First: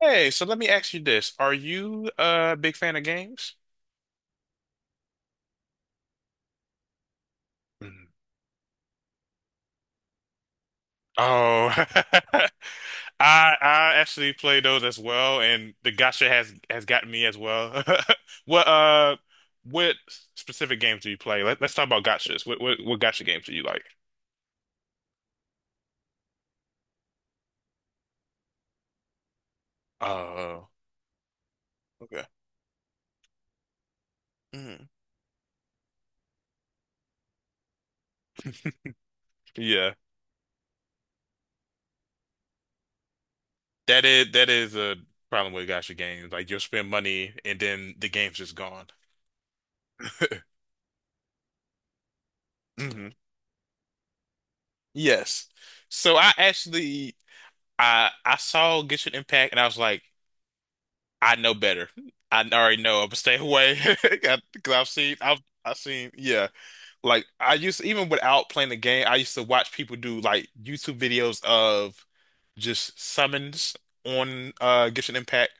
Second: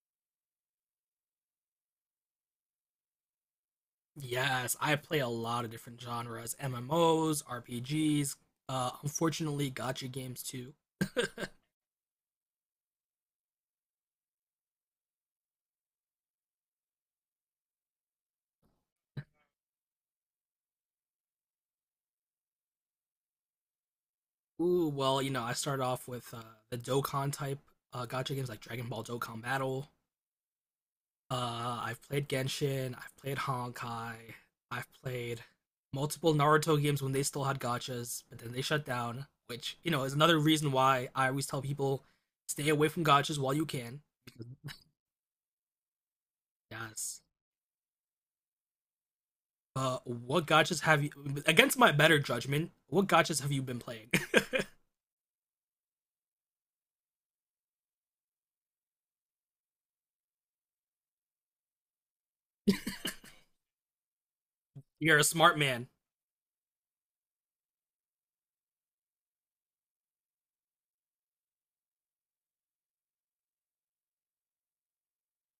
Hey, so let me ask you this. Are you a big fan of games? Yes, I play a lot of different genres: MMOs, Mhm. RPGs. Unfortunately, gotcha games too. Oh, I actually play those as well, and the gacha has gotten me as well. What what specific games do you play? Let's talk about gachas. What gacha games do you like? Ooh, I started off with the Dokkan type gotcha games like Dragon Ball Dokkan Battle. Oh, I've okay. played Genshin. I've played Honkai. Mhm. I've played multiple Naruto games when they still had gotchas, but then they shut down, which Yeah, is another reason why I always tell people stay away from gotchas while you can. that is a problem with gacha games. Like you'll spend Yes. money and then the game's just gone. What gotchas have you against my better judgment? What Mhm. gotchas have you been playing? Yes. So I actually I saw Genshin Impact and I was like, I know better. I already know I'm gonna stay away because I've seen You're a I've smart I've man. seen, yeah, like I used to, even without playing the game I used to watch people do like YouTube videos of just summons on Genshin Impact.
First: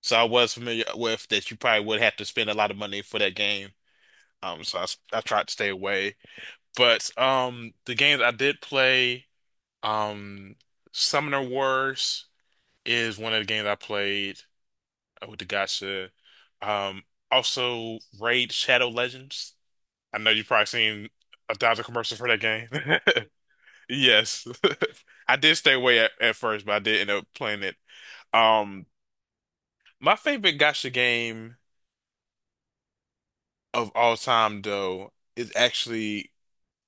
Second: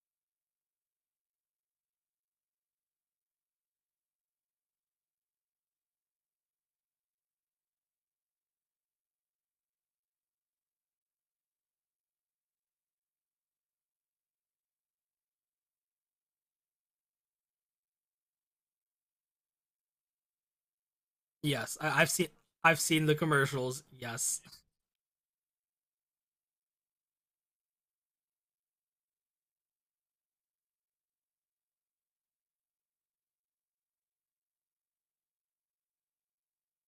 So I was familiar with that. You probably would have to spend a lot of money for that game, so I tried to stay away. But the games I did play, Um, Summoner Wars is one of the games I played with the gacha. Um, Also Raid Shadow Legends. I know you've probably seen a Yes, thousand I, I've commercials for seen that game. I've seen the commercials. Yes, Yes. I did stay away at first, but I did end up playing it. Um, my favorite gacha game of all time, though, is actually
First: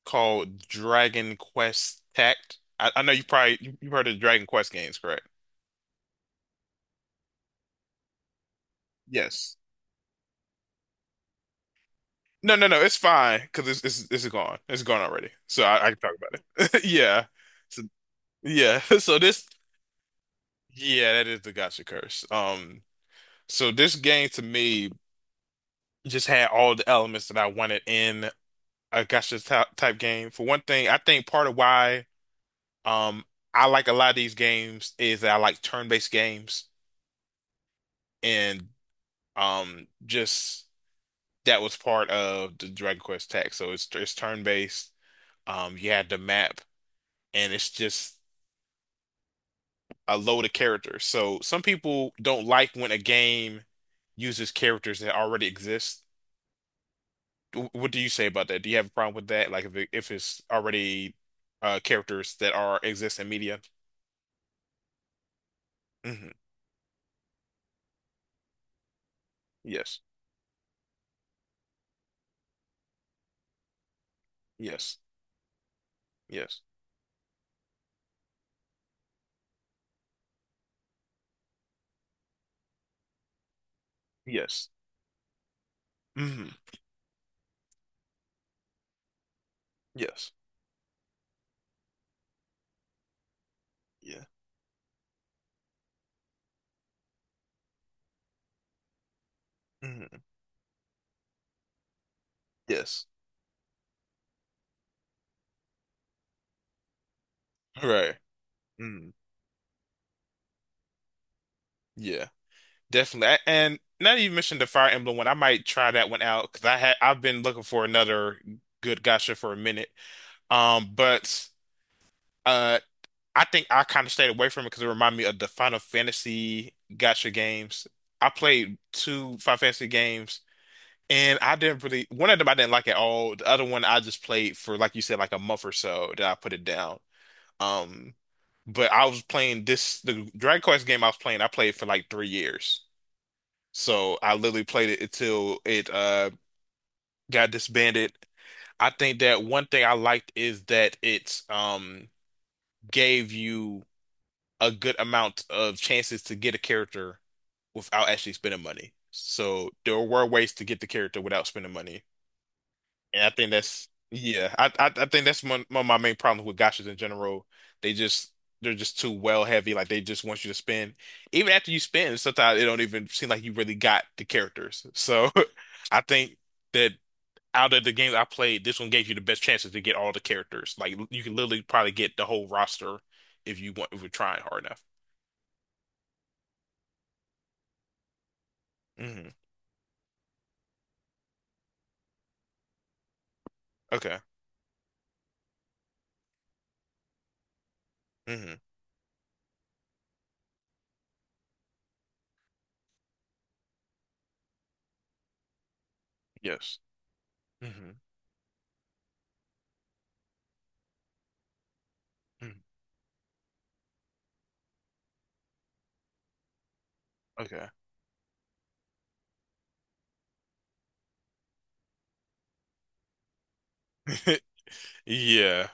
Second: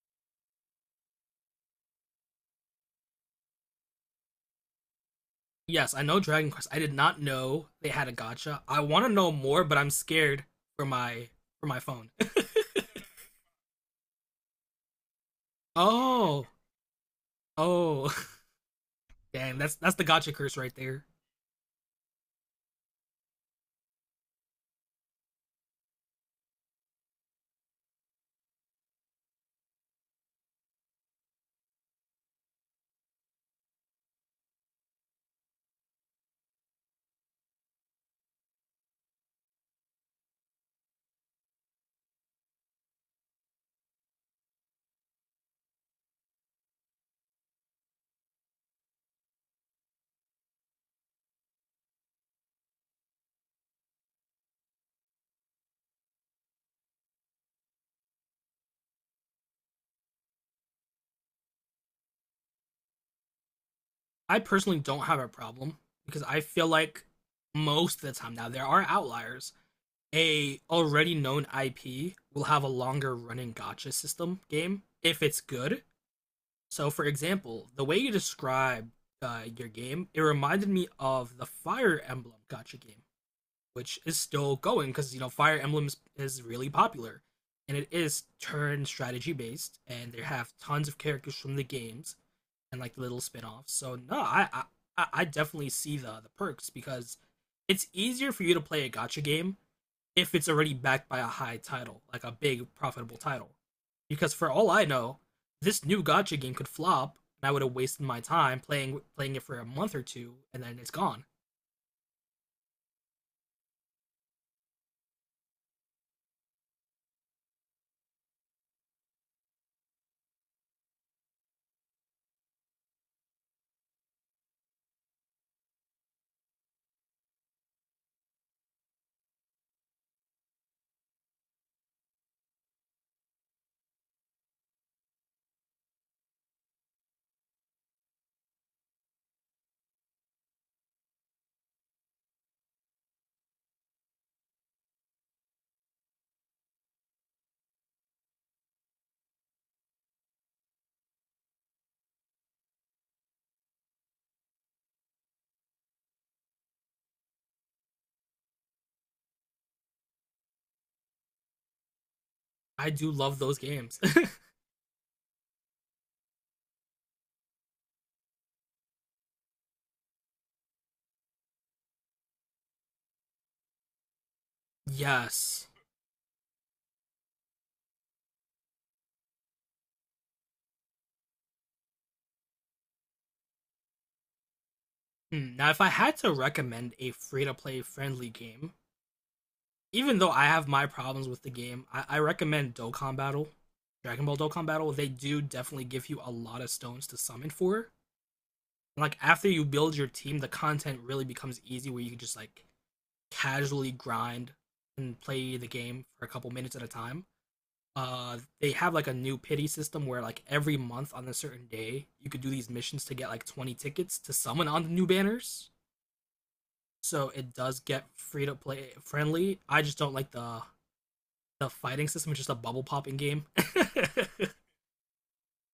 called Dragon Quest Tact. I know you probably you've heard of Dragon Quest games, correct? yes, I know Dragon Quest. I did not know they had a gotcha. I want to know Yes. more, but I'm scared for my phone. No, no, no. It's fine because it's gone. It's gone already. So I can talk Oh, about it. Yeah. So, oh, yeah. So this. dang, that's the gotcha curse right there. Yeah, that is the gotcha curse. So this game to me just had all the elements that I wanted in a gotcha type game. For one thing, I think part of why um I like a lot of these games is that I like turn-based games, and just that was part of the Dragon Quest tech. So it's turn-based. You had the map, and it's just a load of characters. So some people don't like when a game uses characters that already exist. What do you say about that? Do you have a problem with that? Like if it's already characters that are exist in media? I personally don't have a problem because Hmm. I feel like most of the time now there are outliers. Yes. A already known IP will have a longer running gotcha system game Yes. if it's good. Yes. So, for example, the way you describe your game, it reminded me of the Fire Emblem gotcha game, which is still Yes. going because Fire Emblem is Hmm. really popular, and it is turn strategy based, and they Yes. have tons of characters from the games and like little spin-offs. So, no, Yeah. I definitely see the perks because it's easier for you to play a gotcha game Hmm. if it's already backed by a high title, like a big Yes. profitable title. Because for all I know, this new gotcha game could flop, and I would have wasted Right. my time playing Mm. playing it for a month or two, and then it's gone. Yeah. Definitely. And now that you mentioned the Fire Emblem one, I might try that one out because I've been looking for another good gacha for a minute. But. Uh, I think I kind of stayed away from it because it reminded me of the Final Fantasy gotcha games. I played two Final Fantasy games, and I didn't really one of them I didn't like at all. The other one I just played for, like you said, like a month or so. Then I put it down. Um, but I was playing this the Dragon Quest game I was playing. I played for like 3 years, so I literally played it until it got disbanded. I think that one thing I liked is that it's gave you a good amount of chances to get a character without actually spending money. So there were ways to get the character without spending money. I do And I love think those that's, games. yeah, I think that's one of my main problems with gacha's in general. They just they're just too well heavy. Like they just want you to spend. Even after you spend, sometimes it don't even seem like you really got the characters. So Yes. I think that out of the games I played, this one gave you the best chances to get all the characters. Like you can literally probably get the whole roster if you want, if you're trying hard enough. Now, if I had to recommend a free to play friendly game, Mhm. even though I have my problems with the game, I recommend Dokkan Battle. Okay. Dragon Ball Dokkan Battle, they do definitely give you a lot of stones to summon for. Hmm. Like after you build your team, the content really becomes easy where you can just like casually grind and play the game for a couple minutes Yes. at a time. Hmm. They have like a new pity system where like every month on a certain day you could do Hmm. these missions to get like 20 tickets to summon on the new banners. So it Okay. does get free to play friendly. I just don't like the fighting system. It's just a bubble popping game. Yeah.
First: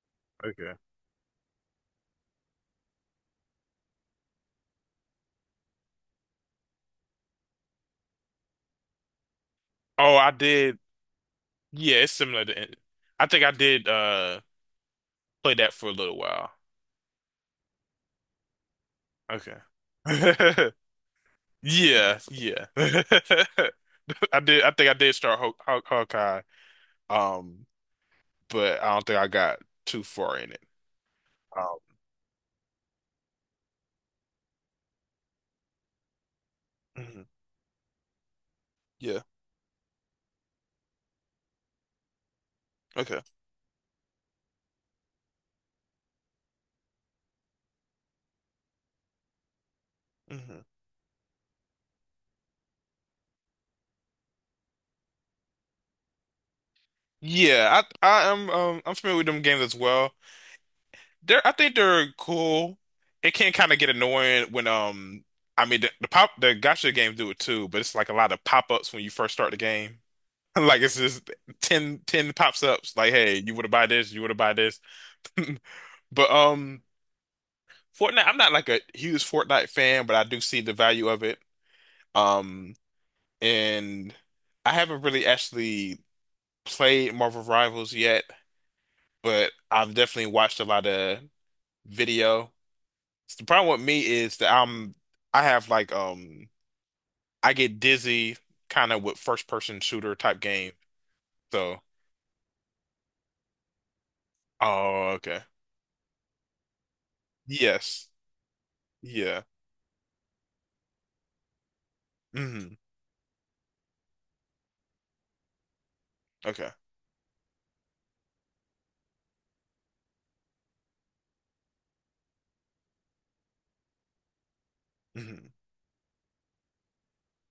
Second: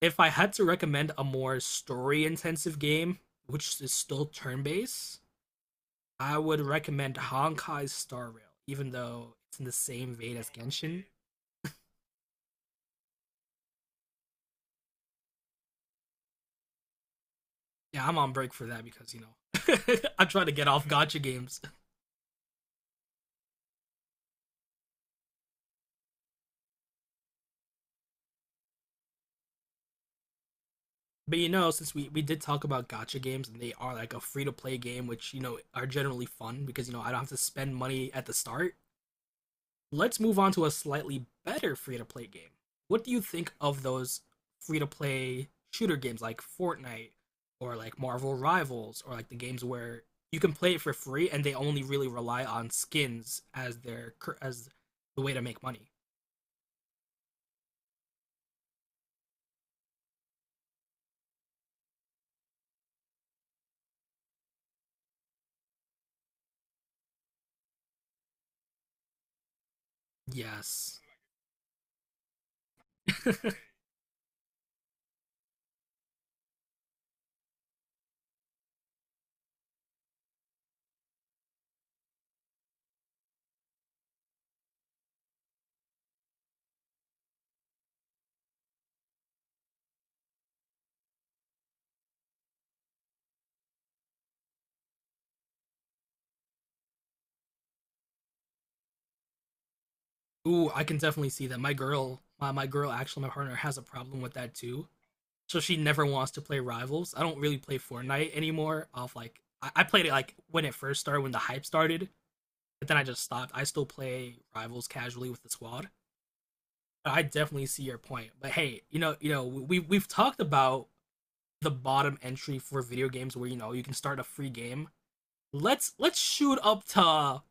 If I had to Okay. recommend a more story intensive game, which is still turn based, I would recommend Honkai Star Rail, even though it's in the same Oh, I vein as did. Genshin. Yeah, it's similar to. I think I did play that for a little while. Yeah, I'm on break for that because I'm trying to get Okay. off gotcha games. Yeah, yeah. I did. I think I did start Hawkeye. Um, but I don't think I got too far in it. But Um, since we did talk about gotcha games and they are like a free to play game, which are generally fun because I don't mhm. have to spend money at the start. Yeah. Let's move on to a slightly better free to play game. What do Okay. you think of those free to play shooter games like Fortnite or like Marvel Rivals or like the games where you can Hmm. play it for free and they only really rely on skins as their as the way to make money? Yeah, I am, I'm familiar with them games as well. They're, I think they're cool. It can kind of get annoying when, I mean, the gacha games do it too, but it's like a lot of pop-ups when you first start the game. Like it's Yes. just 10 pops-ups. Like, hey, you want to buy this? You want to buy this? But Fortnite, I'm not like a huge Fortnite fan, but I do see the value of it. Um, and I haven't really actually played Marvel Rivals yet, but I've definitely watched a lot of video. The problem with me is that I'm I have like I get dizzy kind of with first person shooter type Ooh, game. I can definitely see that. My So girl, my girl, actually, my partner has a problem with that too. oh, okay. So she never wants to play rivals. I don't really play Yes. Fortnite anymore. Off like Yeah. I played it like when it first started, when the hype started, Hmm. but then I just stopped. I still play rivals casually with the squad. Okay. But I definitely see your point. But hey, we've talked about the bottom entry for video games where you can start a free game. Hmm. Let's shoot up to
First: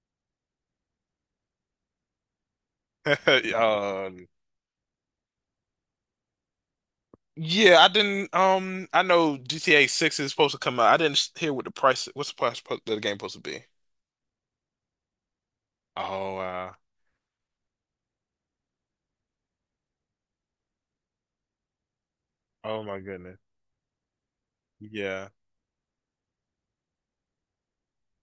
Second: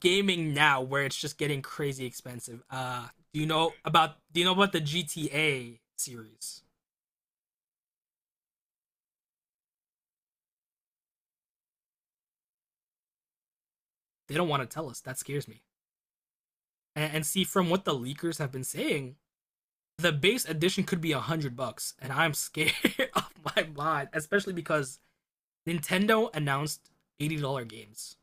gaming now where it's just getting crazy expensive. Do you know about Um do you know about the GTA series? yeah, I didn't I know GTA 6 is supposed to come out. I didn't s- hear what's the the game supposed to be. They don't want to tell us. That scares me. Oh wow. And see, from what the leakers have been saying, the base edition could be $100, and I'm scared Oh my of goodness. my mind, especially because Yeah. Nintendo announced $80 games.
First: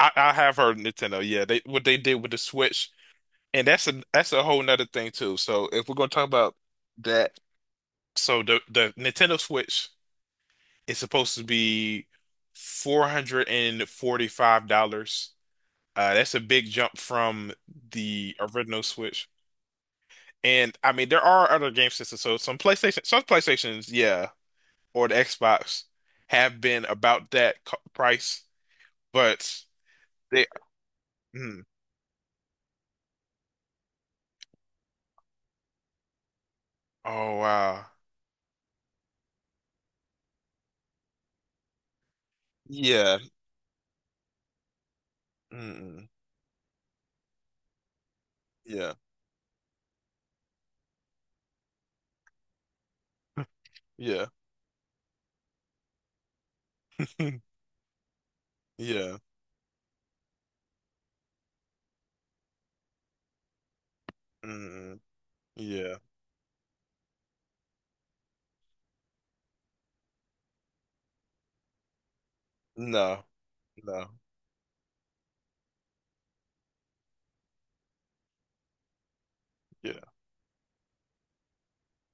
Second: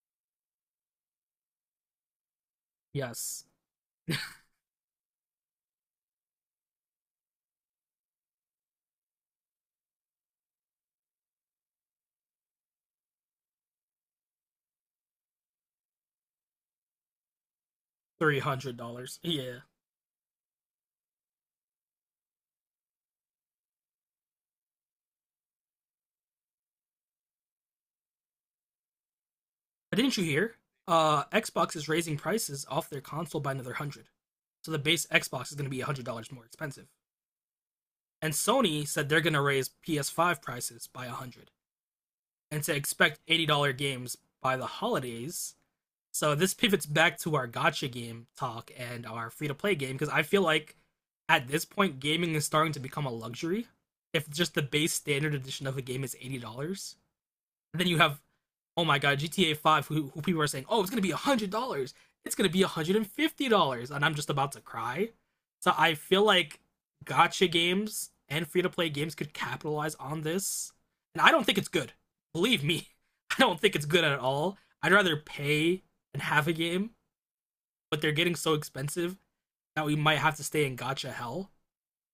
I have heard Nintendo. Yeah, they what they did with the Switch. Yes, And that's a whole nother thing too. So if we're gonna talk about that, so the Nintendo Switch is supposed to be $445. That's a big jump from the three hundred original dollars. Switch. Yeah, And I mean, there are other game systems. So some PlayStations, yeah, or the Xbox have been about that co price, but but didn't you they, hear? Mm, Xbox is raising prices off their console by another 100, so the base Xbox is going to be $100 more expensive. oh wow, And Sony said they're going to raise PS5 prices by 100 and to yeah, expect $80 games by the holidays. mm, So this pivots back to our gotcha game talk yeah, and our free to play game because I feel like at this point gaming is starting to become a luxury. yeah. If just the base standard edition of a game is $80, then you have, oh my Yeah. god, GTA 5, who people are saying, oh, it's going to be $100. It's going to be $150. And I'm just about to Mm, cry. So I yeah. feel like gotcha games and free to play games could capitalize on this. And I don't think it's good. Believe me, No, I don't think it's good no. at all. I'd rather pay and have a game, but they're getting so expensive that we Yeah, might have to stay in gotcha hell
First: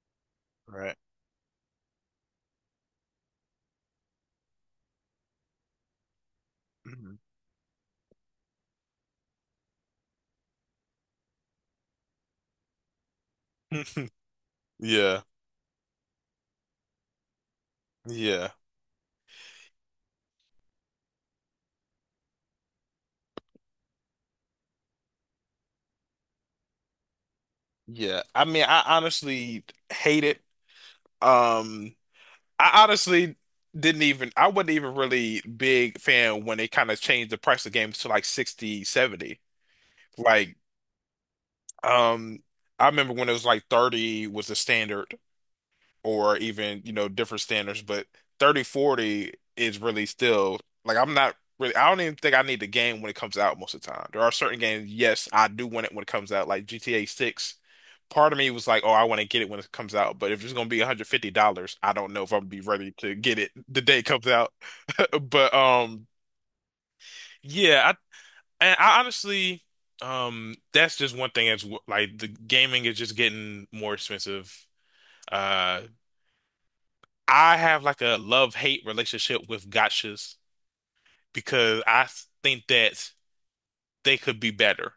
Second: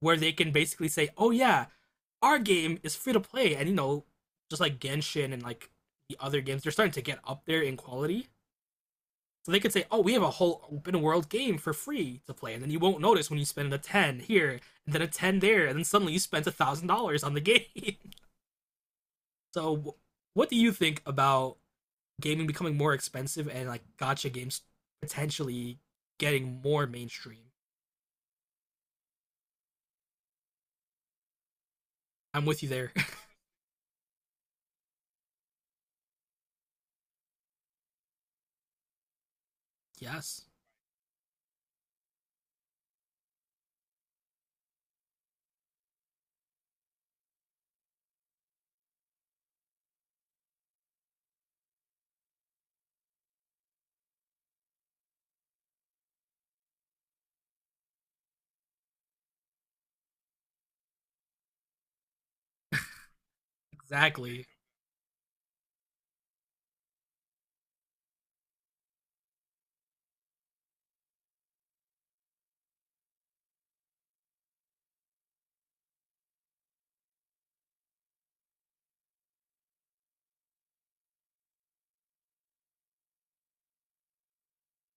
where they can basically right. say, oh yeah, our game is free to play, and just like Genshin and like the other games, they're starting to Mhm. get up there in quality. So they could say, "Oh, we have a whole open world game for free to play," and then you won't notice when you spend a ten here and then a Yeah, ten there, and then suddenly you spent $1,000 on the game. yeah, So, what do you think about gaming becoming more expensive and like gotcha games potentially getting more mainstream? yeah. I mean, I honestly hate it. Um, I'm with you I there. honestly didn't even, I wasn't even really big fan when they kind of changed the price of games to like 60, 70. Yes, Like, um, I remember when it was like 30 was the standard, or even, you know, different standards, but 3040 is really still like I'm not really I don't even think I need the game when it comes out most of the time. There are certain games, yes, I do want it when it comes out, like GTA 6. Part of me was like, oh, I want to get it when it comes out, but if it's gonna be $150, I don't know if I'm gonna be ready to get it the day it comes exactly. out. But yeah, I honestly, that's just one thing that's like the gaming is just getting more expensive. Uh I have like a love-hate relationship with gotchas because I think that they could be better.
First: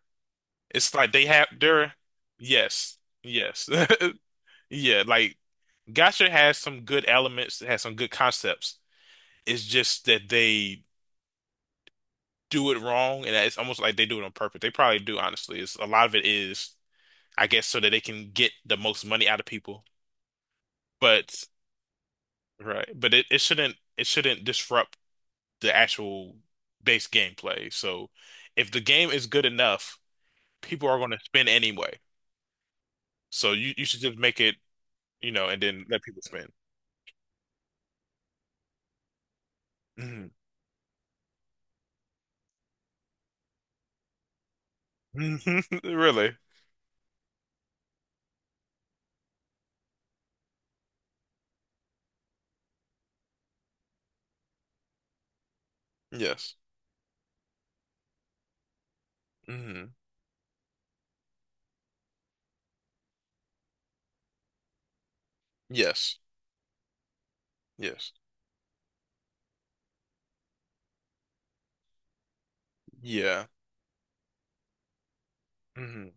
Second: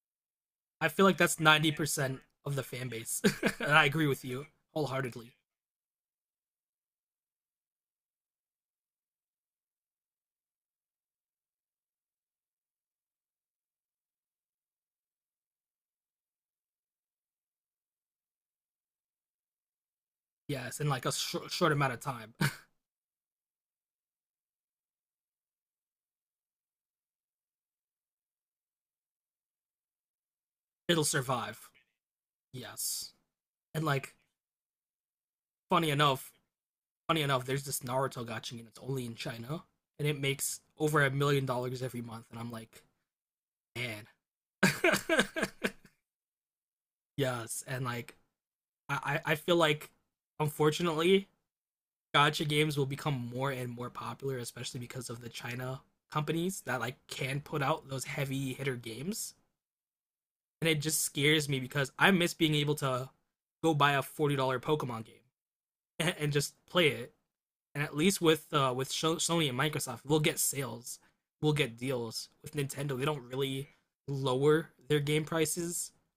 I It's feel like like they that's have ninety their, percent of the fan yes, base, yes. and I agree with you Yeah, wholeheartedly. like gotcha has some good elements, it has some good concepts. It's just that they do it wrong, and it's almost like they do it on purpose. They probably do, honestly. It's a lot of it is, I guess, so that they can get the most money out of people. Yes, in like a But short amount of time. right, but it shouldn't, it shouldn't disrupt the actual base gameplay. So if the game is good enough, people are It'll going to spend survive. anyway. Yes, So and you should like just make it, you know, and then funny let people enough, spend. funny enough, there's this Naruto gotcha, and it's only in China, and it Mhm. makes over $1 million every month, and I'm like, man. Really? Yes, and like I feel like unfortunately gacha games will become more and more popular, especially because of the China Yes. companies that like can put out those heavy hitter games. Hmm. And it just scares me because I miss being able to go buy a $40 Pokemon game and, Yes. and, just play it. And at Yes. least with Sony and Microsoft, we'll get sales, we'll get deals. With Nintendo, they don't Yeah. really lower their game prices, Hmm.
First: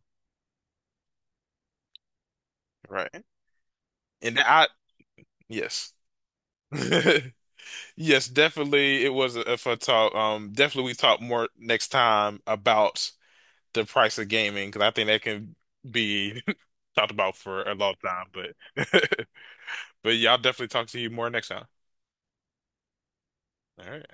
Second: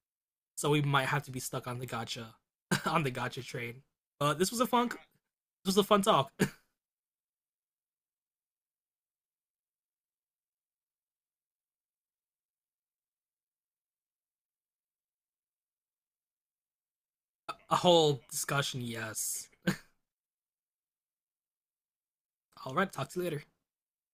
so we might have to be stuck on the gacha, on the Right. gacha train. But And this was I, a fun this was a yes. fun talk, Yes, definitely. It was a fun talk. Definitely we talk more next time about the price of gaming because I think that can be talked about for a a long whole time. discussion. But Yes. but yeah, I'll definitely talk to you more next time. All right, talk to you later. All right.